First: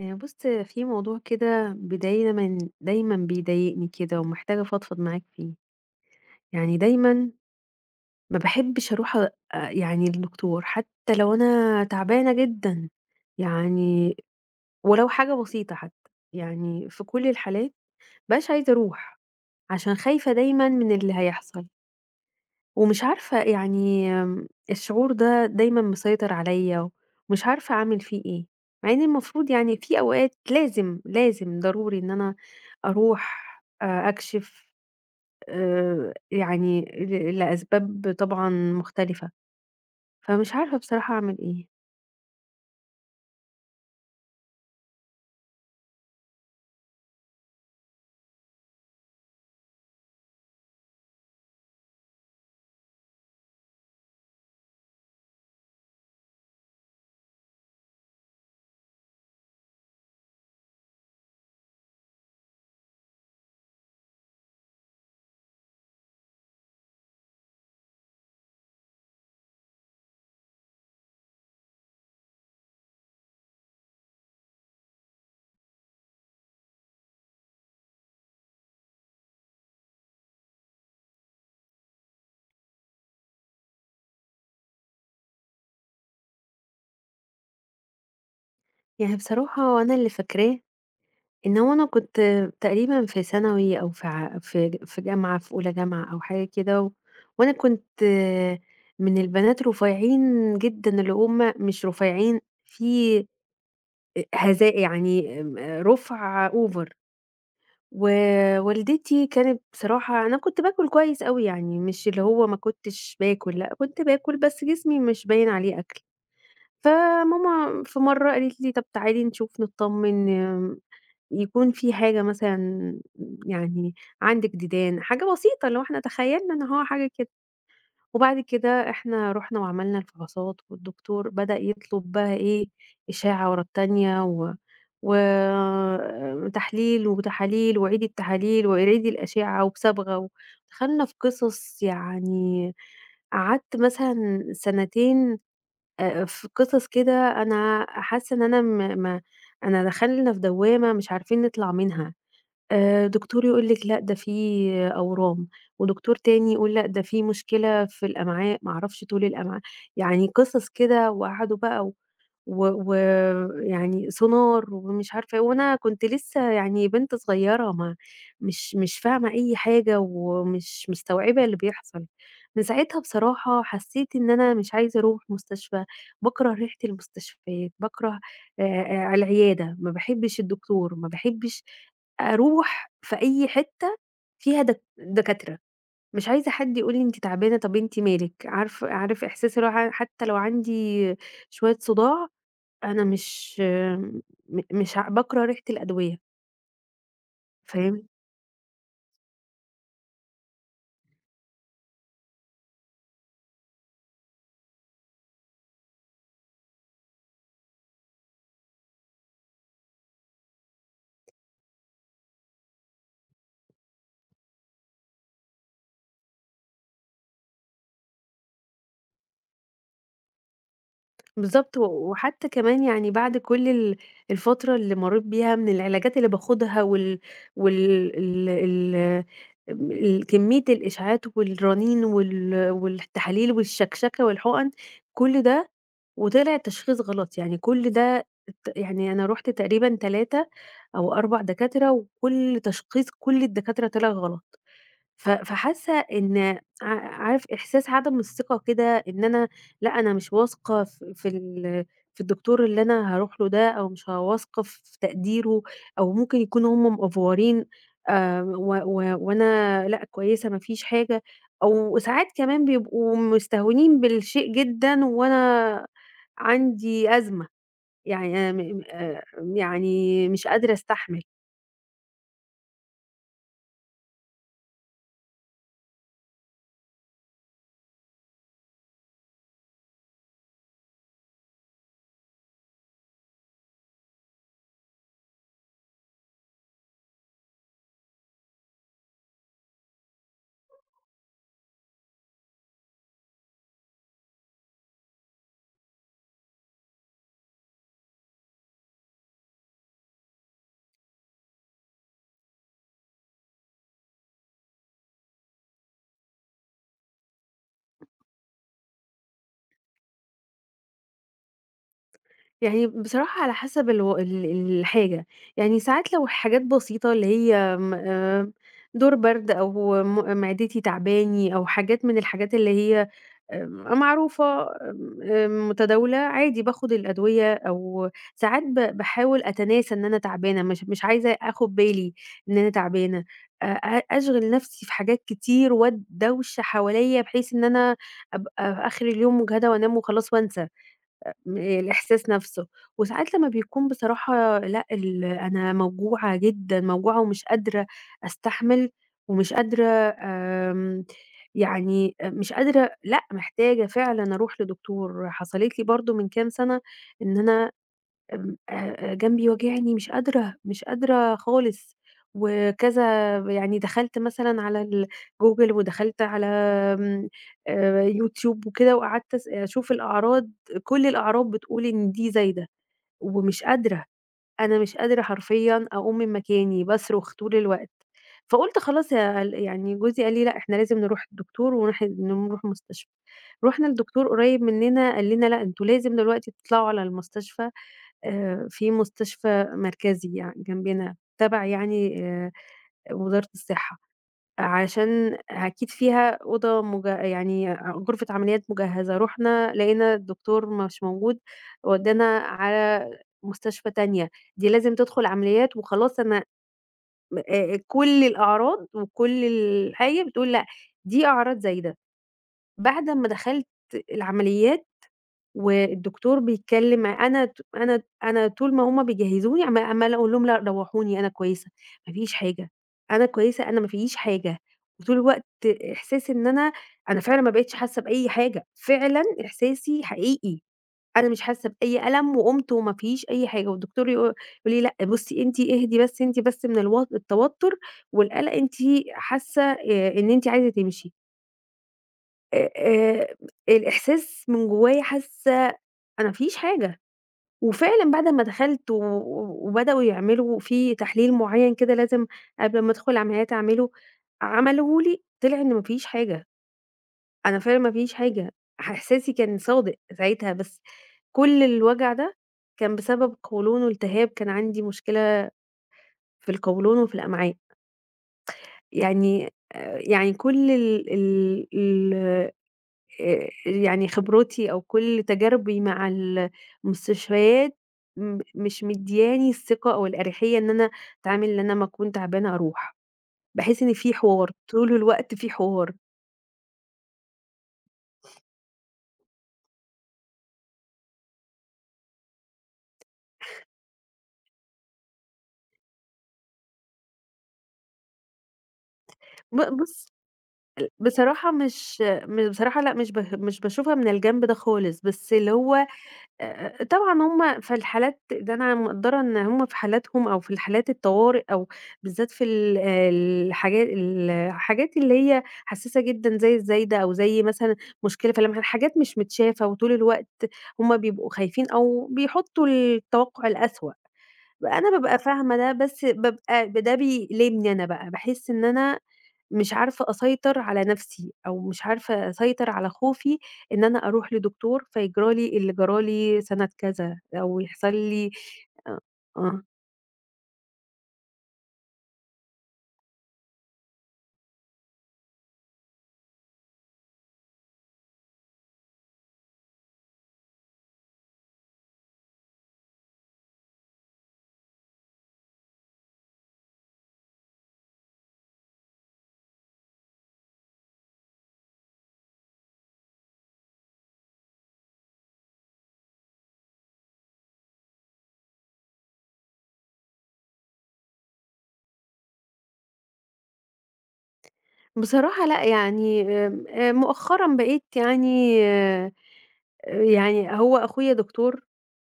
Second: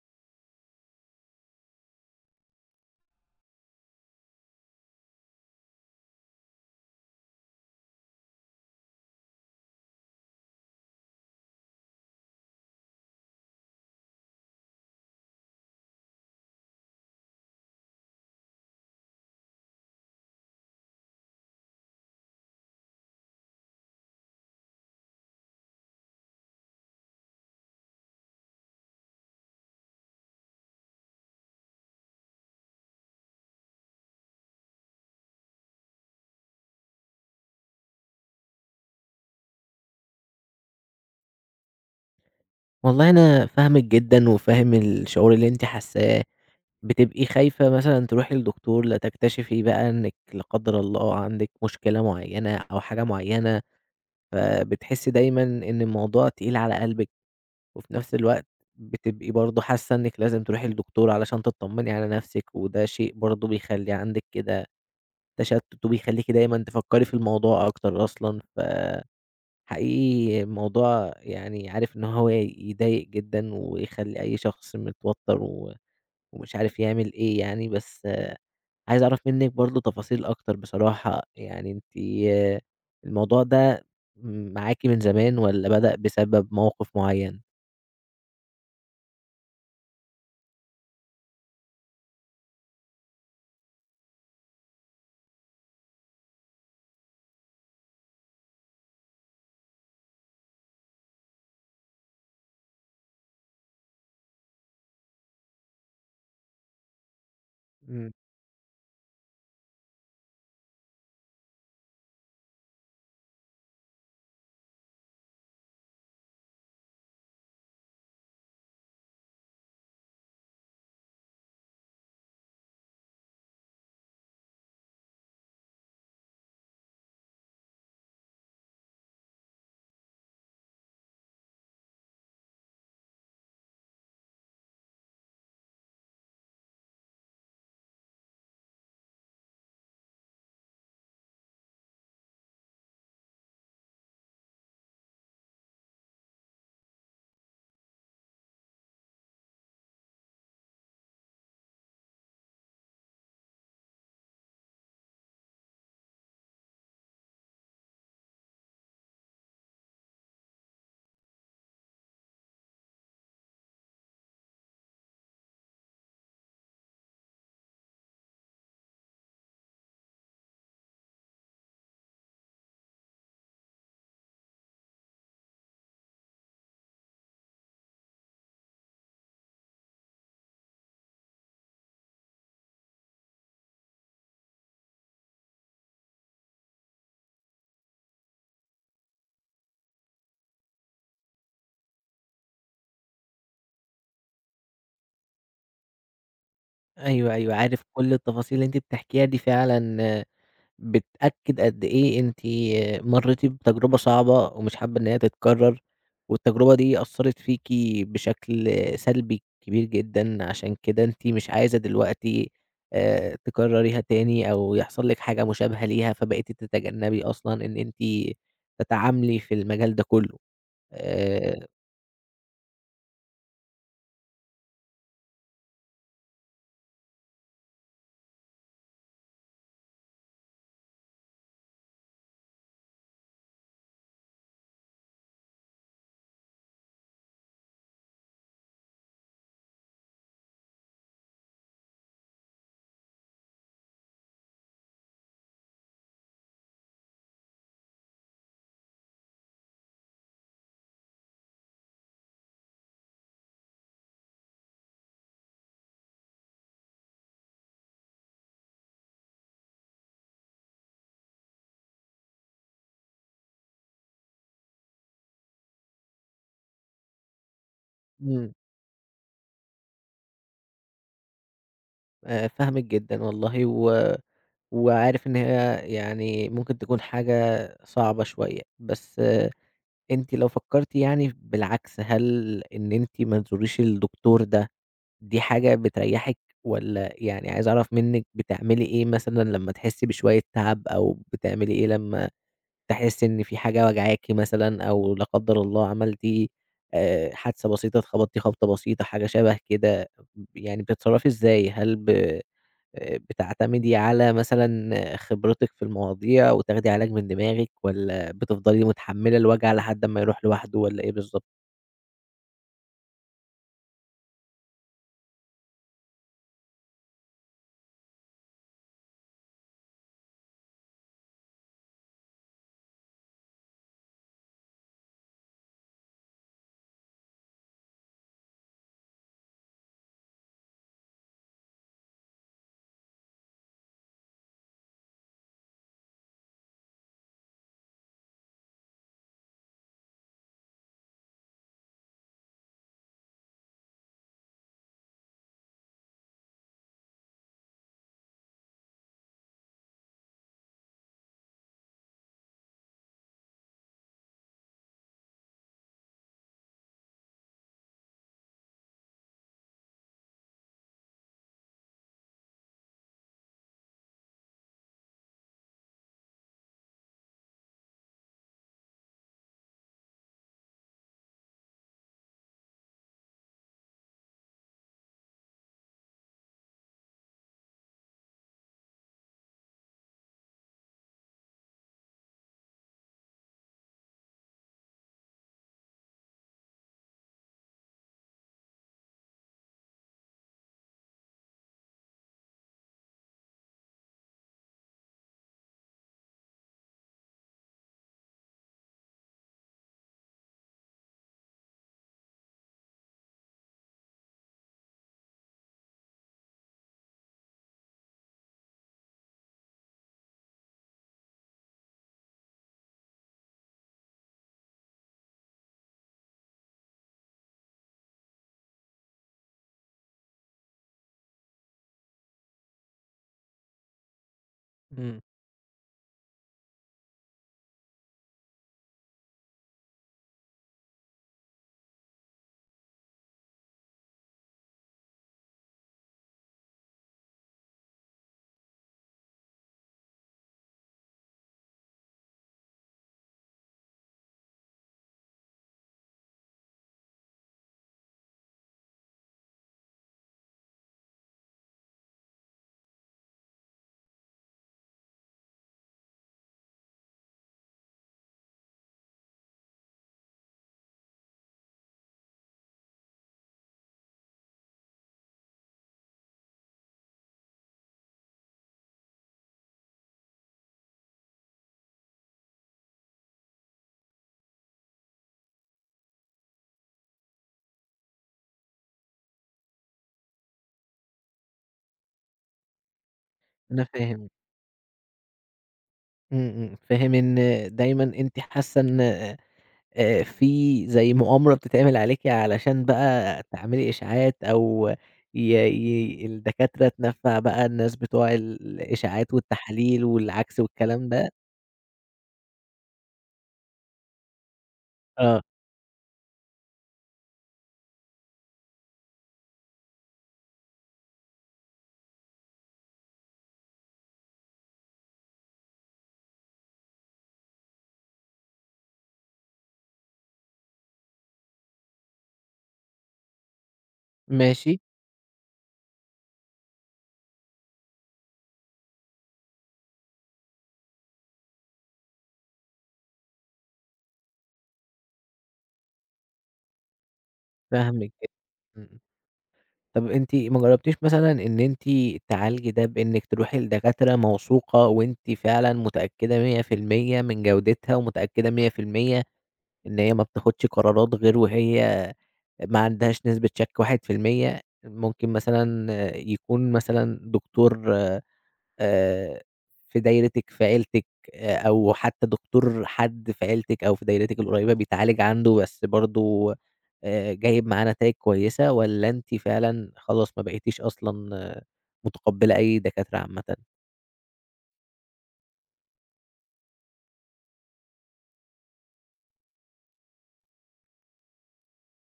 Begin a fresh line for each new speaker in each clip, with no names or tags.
بُص، في موضوع كده دايمًا دايمًا بيضايقني كده ومحتاجة أفضفض معاك فيه. يعني دايمًا ما باحبش أروح أ آه، يعني للدكتور حتى لو أنا تعبانة جدًا، يعني ولو حاجة بسيطة حتى. يعني في كل الحالات ما بابقاش عايزة أروح، عشان خايفة دايمًا من اللي هيحصل. ومش عارفة يعني الشعور ده دايمًا مسيطر عليَّ، ومش عارفة أعمل فيه إيه، مع إن المفروض يعني في أوقات لازم، لازم ضروري إن أنا أروح أكشف يعني لأسباب طبعًا مختلفة، فمش عارفة بصراحة أعمل إيه.
والله أنا فاهمِك جدًا، وفاهم الشعور اللي أنتِ حاسّاه، بتبقي خايفة مثلًا تروحي لدكتور لتكتشفي بقى إنِّك لا قدّر الله عندِك مشكلة معيّنة أو حاجة معيّنة، فبتحسّي دايمًا إن الموضوع تقيل على قلبِك، وفي نفس الوقت بتبقي برضه حاسّة إنِّك لازم تروحي لدكتور علشان تطمّني على نفسِك، وده شيء برضه بيخلّي عندِك كده تشتُّت وبيخلّيكِ دايمًا تفكّري في الموضوع أكتر أصلًا، حقيقي الموضوع يعني عارف إن هو يضايق جدًا، ويخلّي أي شخص متوتر و ومش عارف يعمل إيه يعني، بس آه، عايز أعرف منِّك برضه تفاصيل أكتر بصراحة، يعني أنتِ الموضوع ده معاكِ من زمان والّا بدأ بسبب موقف معيّن؟
يعني بصراحة أنا اللي فاكراه إن هو أنا كنت تقريبًا في ثانوي أو في جامعة، في أولى جامعة أو حاجة كده، وأنا كنت من البنات رفيعين جدًا، اللي هم مش رفيعين في هزاء يعني، رُفع over.
إمم،
ووالدتي كانت، بصراحة أنا كنت باكل كويس أوي يعني، مش اللي هو ما كنتش باكل، لأ كنت باكل بس جسمي مش باين عليه أكل. فماما في مرّة قالت لي: "طَب تعالي نشوف نتطمّن، يكون في حاجة مثلًا يعني عندِك ديدان." حاجة بسيطة، اللي هو إحنا تخيّلنا إن هو حاجة كده. وبعد كده إحنا رُحنا وعملنا الفحوصات، والدكتور بدأ يطلب بقى إيه، إشاعة ورا التانية، وتحليل وتحاليل وعيد التحاليل وعيد الأشعة وبصبغة، و دخلنا في قصص يعني، قعدت مثلًا سنتين في قصص كده، أنا حاسة إن أنا م ما أنا دخلنا في دوّامة مش عارفين نطلع منها، دكتور يقول لِك لأ ده في أورام، ودكتور تاني يقول لأ ده في مشكلة في الأمعاء، ما أعرفش طول الأمعاء، يعني قصص كده، وقعدوا بقى ويعني سونار ومش عارفة إيه، وأنا كنت لسه يعني بنت صغيرة ما مش مش فاهمة أي حاجة ومش مستوعبة اللي بيحصل. من ساعتها بصراحة حسيت إن أنا مش عايزة أروح مستشفى، باكره ريحة المستشفيات، باكره آآ العيادة، ما باحبش الدكتور، ما باحبش أروح في أي حتة فيها دكاترة، مش عايزة حد يقول لي أنتِ تعبانة، طب أنتِ مالِك، عارف إحساس اللي هو حتى لو عندي شوية صداع، أنا مش م مش ع باكره ريحة الأدوية،
أيوه، أيوه، عارف
فاهم؟
كل التفاصيل اللي أنتِ بتحكيها دي فعلًا بتأكد قد إيه أنتِ مرّيتِ بتجربة صعبة ومش حابة إن هي تتكرر، والتجربة دي أثّرت فيكِ بشكل سلبي كبير جدًا، عشان كده أنتِ مش عايزة دلوقتي تكرريها تاني أو يحصل لِك حاجة مشابهة ليها، فبقيتِ تتجنبي أصلًا إن أنتِ تتعاملي في المجال ده كلّه. آآ
بالضبط، وحتى كمان يعني بعد كل الفترة اللي مرّيت بيها من العلاجات اللي باخدها، وال وال ال ال م ال كمية الإشعاعات والرنين والتحاليل والشكشكة والحقن، كل ده وطلع التشخيص غلط، يعني كل ده، يعني أنا رُحت تقريبًا 3 أو 4 دكاترة، وكل تشخيص كل الدكاترة طلع غلط. فحاسة إن، عارف إحساس عدم الثقة كده، إن أنا لأ، أنا مش واثقة ف في ال في الدكتور اللي أنا هاروح له ده، أو مش واثقة في تقديره، أو ممكن يكونوا هم مأفورين، و و وأنا لأ، كويسة، ما فيش حاجة، أو ساعات كمان بيبقوا مستهونين بالشيء جدًا وأنا عندي أزمة، يعني، أنا
إمم،
م م يعني مش قادرة أستحمل.
فاهمِك جدًا والله و وعارف إن هي يعني ممكن تكون حاجة صعبة شوية، بس أنتِ لو فكّرتِ يعني بالعكس، هل إن أنتِ ما تزوريش الدكتور ده، دي حاجة بتريّحِك والّا يعني عايز أعرف منِّك بتعملي إيه مثلًا لمّا تحسّي بشوية تعب أو بتعملي إيه لمّا تحسّي إن في حاجة واجعاكِ مثلًا أو لا قدّر الله عملتِ حادثة بسيطة، اتخبطتِ خبطة بسيطة، حاجة شَبه كده، يعني بتتصرّفي إزاي؟ هل ب بتعتمدي على مثلًا آه، خبرتِك في المواضيع وتاخدي علاج من دماغِك والّا بتفضلي متحمّلة الوجع لحد أمّا يروح لوحده والّا إيه بالضبط؟
يعني بصراحة على حسب الحاجة، يعني ساعات لو حاجات بسيطة اللي هي م دور برد أو معدتي تعباني، أو حاجات من الحاجات اللي هي معروفة، آمم متداولة، عادي باخد الأدوية، أو ساعات باحاول أتناسى إن أنا تعبانة، مش عايزة آخد بالي إن أنا تعبانة، أ أ أشغِل نَفْسي في حاجات كتير وادوشة حواليّا بحيث إن أنا أبقى في آخر اليوم مُجهدة وأنام وخلاص وأنسى الإحساس نَفْسه. وساعات لمّا بيكون بصراحة لأ، أنا موجوعة جدًا، موجوعة ومش قادرة أستحمل، ومش قادرة، آمم، يعني مش قادرة، لأ، محتاجة فعلًا أروح لدكتور. حصلِت لي برضه من كام سَنة إن أنا، آمم، جنبي واجعني مش قادرة، مش قادرة خالص، وكذا. يعني دخلت مثلًا على ال Google ودخلت على، آمم، YouTube وكده، وقعدت أشوف الأعراض، كل الأعراض بتقول إن دي زايدة، ومش قادرة، أنا مش قادرة حرفيًا أقوم من مكاني، باصرخ طول الوقت، فقُلت خلاص، يا ال يعني جوزي قال لي: "لأ، إحنا لازم نروح الدكتور، نروح مستشفى." رُحنا لدكتور قريب مننا قال لنا: "لأ، أنتم لازم دلوقتي تطلعوا على المستشفى." في مستشفى مركزي، جنبنا تبع يعني وزارة الصحة، عشان أكيد فيها، أوضة مج يعني غرفة عمليات مجهزة، رُحنا لقينا الدكتور مش موجود، ودّانا على مستشفى تانية، دي لازم تدخل عمليات وخلاص، أنا م كل الأعراض وكل الحاجة بتقول لأ، دي أعراض زايدة. بعد أمّا دخلت العمليات والدكتور بيتكلم، أنا ت أنا أنا طول ما هُم بيجهّزوني عمّالة أقول لهم: "لأ روّحوني، أنا كويسة، ما فيش حاجة، أنا كويسة، أنا ما فييش حاجة." وطول
إمم.
الوقت إحساس إن أنا فعلًا ما بقيتش حاسة بأي حاجة، فعلًا إحساسي حقيقي، أنا مش حاسة بأي ألم وقُمت وما فيش أي حاجة، والدكتور يقول لي: "لأ بُصّي، أنتِ اهدي بس، أنتِ بس من التوتر والقلق أنتِ حاسة إن أنتِ عايزة تمشي." آآ آآ الإحساس من جوايا حاسة أنا ما فيش حاجة، وفعلًا بعد ما دخلت وبدأوا يعملوا في تحليل معيّن كده لازم قبل ما أدخل العمليات أعمله، عملوه لي طلع إن ما فيش حاجة، أنا فعلًا ما فيش حاجة، إحساسي كان صادق ساعتها، بس كل الوجع ده كان بسبب قولون والتهاب، كان عندي مشكلة في القولون وفي الأمعاء. يعني يعني كل ال ال ال يعني خبرتي أو كل تجاربي مع المستشفيات مش مدياني الثقة أو الأريحية إن أنا أتعامل إن أنا أمّا أكون تعبانة أروح، باحس
أنا
إن في
فاهم،
حوار، طول الوقت في حوار.
إمم، إمم، فاهم إن دايمًا أنتِ حاسة إن في زي مؤامرة بتتعمل عليكِ علشان بقى تعملي إشاعات أو ي ي الدكاترة تنفّع بقى الناس بتوع الإشاعات
ب
والتحاليل
بُص
والعَكْس والكلام ده،
بصراحة، مش م بصراحة لأ، مش باشوفها من الجنب ده خالص، بس
آه،
اللي هو، طبعًا هُم في الحالات ده أنا مقدّرة إن هُم في حالاتهم، أو في الحالات الطوارئ، أو بالذات في ال الحاجا الحاجات اللي هي حساسة جدًا، زي الزايدة، أو زي مثلًا مشكلة في اللمع، حاجات مش متشافة، وطول الوقت هُم بيبقوا خايفين أو بيحطّوا التوقُّع الأسوأ.
ماشي،
أنا بابقى فاهمة ده، بس بابقى، ده بيألمني أنا بقى، باحس إن أنا مش عارفة أسيطر على نفسي، أو مش عارفة أسيطر على خوفي إن أنا أروح لدكتور فيجرى لي اللي جرى لي سنة كذا، أو يحصل
فاهمِك
لي.
جدًا، إمم، إمم.
آه،
طب أنتِ ما جرّبتيش مثلًا إن أنتِ تعالجي ده بإنِّك تروحي لدكاترة موثوقة وأنتِ فعلًا متأكدة 100% من جودتها، ومتأكدة 100% إن هي ما بتاخدش قرارات غير وهي ما عندهاش نسبة شك 1%، ممكن مثلًا يكون مثلًا دكتور آآ، في دايرتِك، في عيلتِك، أو حتى دكتور حد في عيلتِك أو في دايرتِك القريبة بيتعالج عنده بس برضه جايب معاه نتايج كويسة، والّا أنتِ فعلًا خلاص ما بقيتيش أصلًا آه، متقبلة أي دكاترة عامةً؟
بصراحة لأ، يعني آمم، مؤخرًا بقيت يعني، يعني هو أخويا دكتور،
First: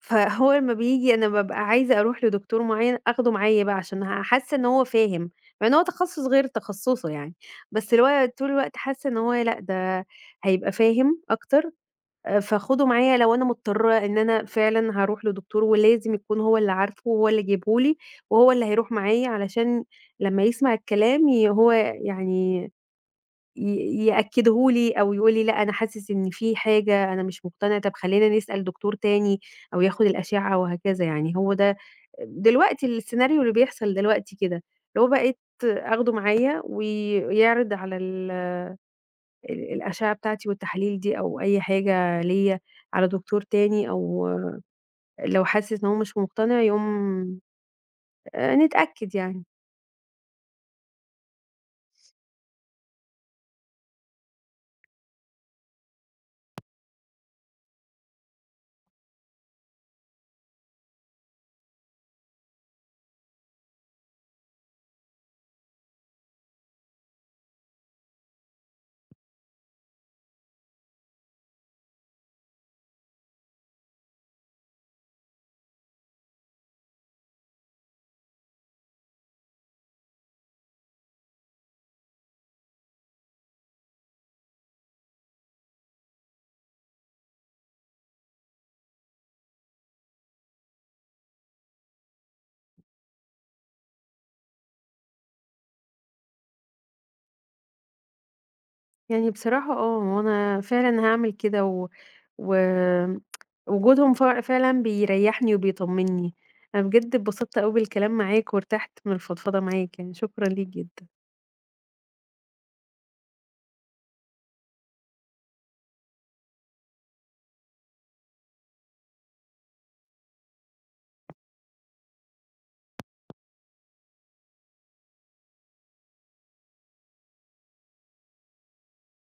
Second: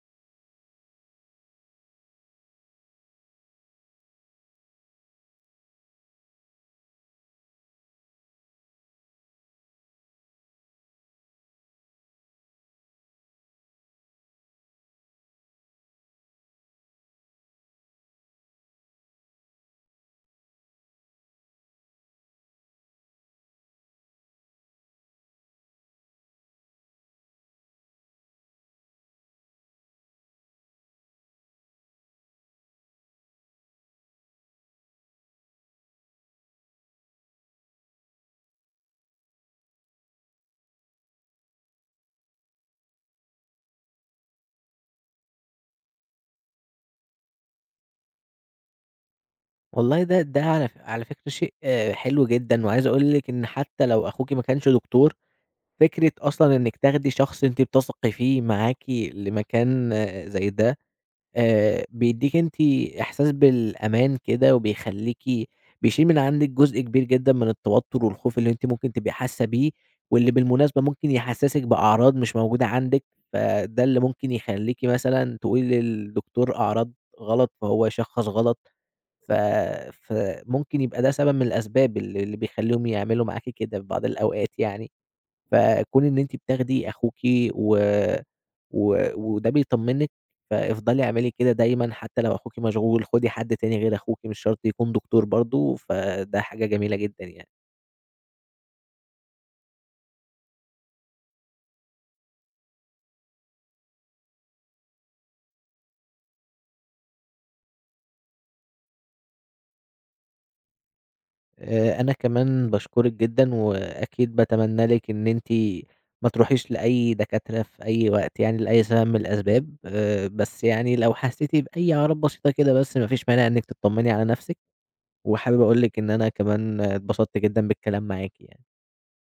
فهو لمّا بييجي أنا بابقى عايزة أروح لدكتور معيّن آخده معايا بقى عشان حاسة إن هو فاهم، مع إن هو تخصُص غير تخصُّصه يعني، بس اللي هو طول الوقت حاسة إن هو لأ، ده هيبقى فاهم أكتر، فاخده معايا لو أنا مضطرة إن أنا فعلًا هاروح لدكتور، ولازم يكون هو اللي عارفه، وهو اللي جايبه لي، وهو اللي هيروح معايا، علشان لمّا يسمع الكلام هو يعني يأكّده لي، أو يقول لي لأ أنا حاسس إن في حاجة أنا مش مقتنع، طب خلّينا نسأل دكتور تاني، أو ياخد الأشعة، وهكذا يعني، هو ده دلوقتي السيناريو اللي بيحصل دلوقتي كده، اللي هو بقيت آخده معايا، ويعرض على ال ال الأشعة بتاعتي والتحاليل دي أو أي حاجة ليّا على دكتور تاني، أو لو حاسس إن هو مش مقتنع يقوم، نتأكد يعني.
والله ده على فكرة شيء آه، حلو جدًا، وعايز أقول لِك إن حتى لو أخوكِ ما كانش دكتور، فكرة أصلًا إنِك تاخدي شخص أنتِ بتثقي فيه معاكِ لمكان آه، زي ده بيدّيكِ أنتِ إحساس بالأمان كده وبيخلّيكِ بيشيل من عندِك جزء كبير جدًا من التوتر والخوف اللي أنتِ ممكن تبقي حاسة بيه، واللي بالمناسبة ممكن يحسّسِك بأعراض مش موجودة عندِك، فده اللي ممكن يخلّيكِ مثلًا تقولي للدكتور أعراض غلط فهو يشخّص غلط، ف فممكن يبقى ده سبب من الأسباب اللي بيخلّيهم يعملوا معاكِ كده في بعض الأوقات يعني. فكون إن أنتِ بتاخدي أخوكِ و و وده بيطمنِّك، فافضلي اعملي كده دايمًا حتى لو أخوكِ مشغول، خدي حد تاني غير أخوكِ، مش شرط يكون دكتور برضه، فده حاجة جميلة جدًا يعني.
يعني بصراحة، هو أنا فعلًا هاعمل كده و وآمم وجودهم فعلًا بيريّحني وبيطمّني. أنا بجد اتبسطت أوي بالكلام معاك وارتحت من الفضفضة معاك يعني، شكرًا ليك جدًا.
أنا كمان باشكرِك جدًا، وأكيد باتمنى لِك إن أنتِ ما تروحيش لأي دكاترة في أي وقت يعني لأي سبب من الأسباب، بس يعني لو حسيتِ بأي أعراض بسيطة كده بس ما فيش مانع إنِّك تطمني على نفسِك، وحابب أقول لِك إن أنا كمان اتبسطت جدًا بالكلام معاكِ يعني.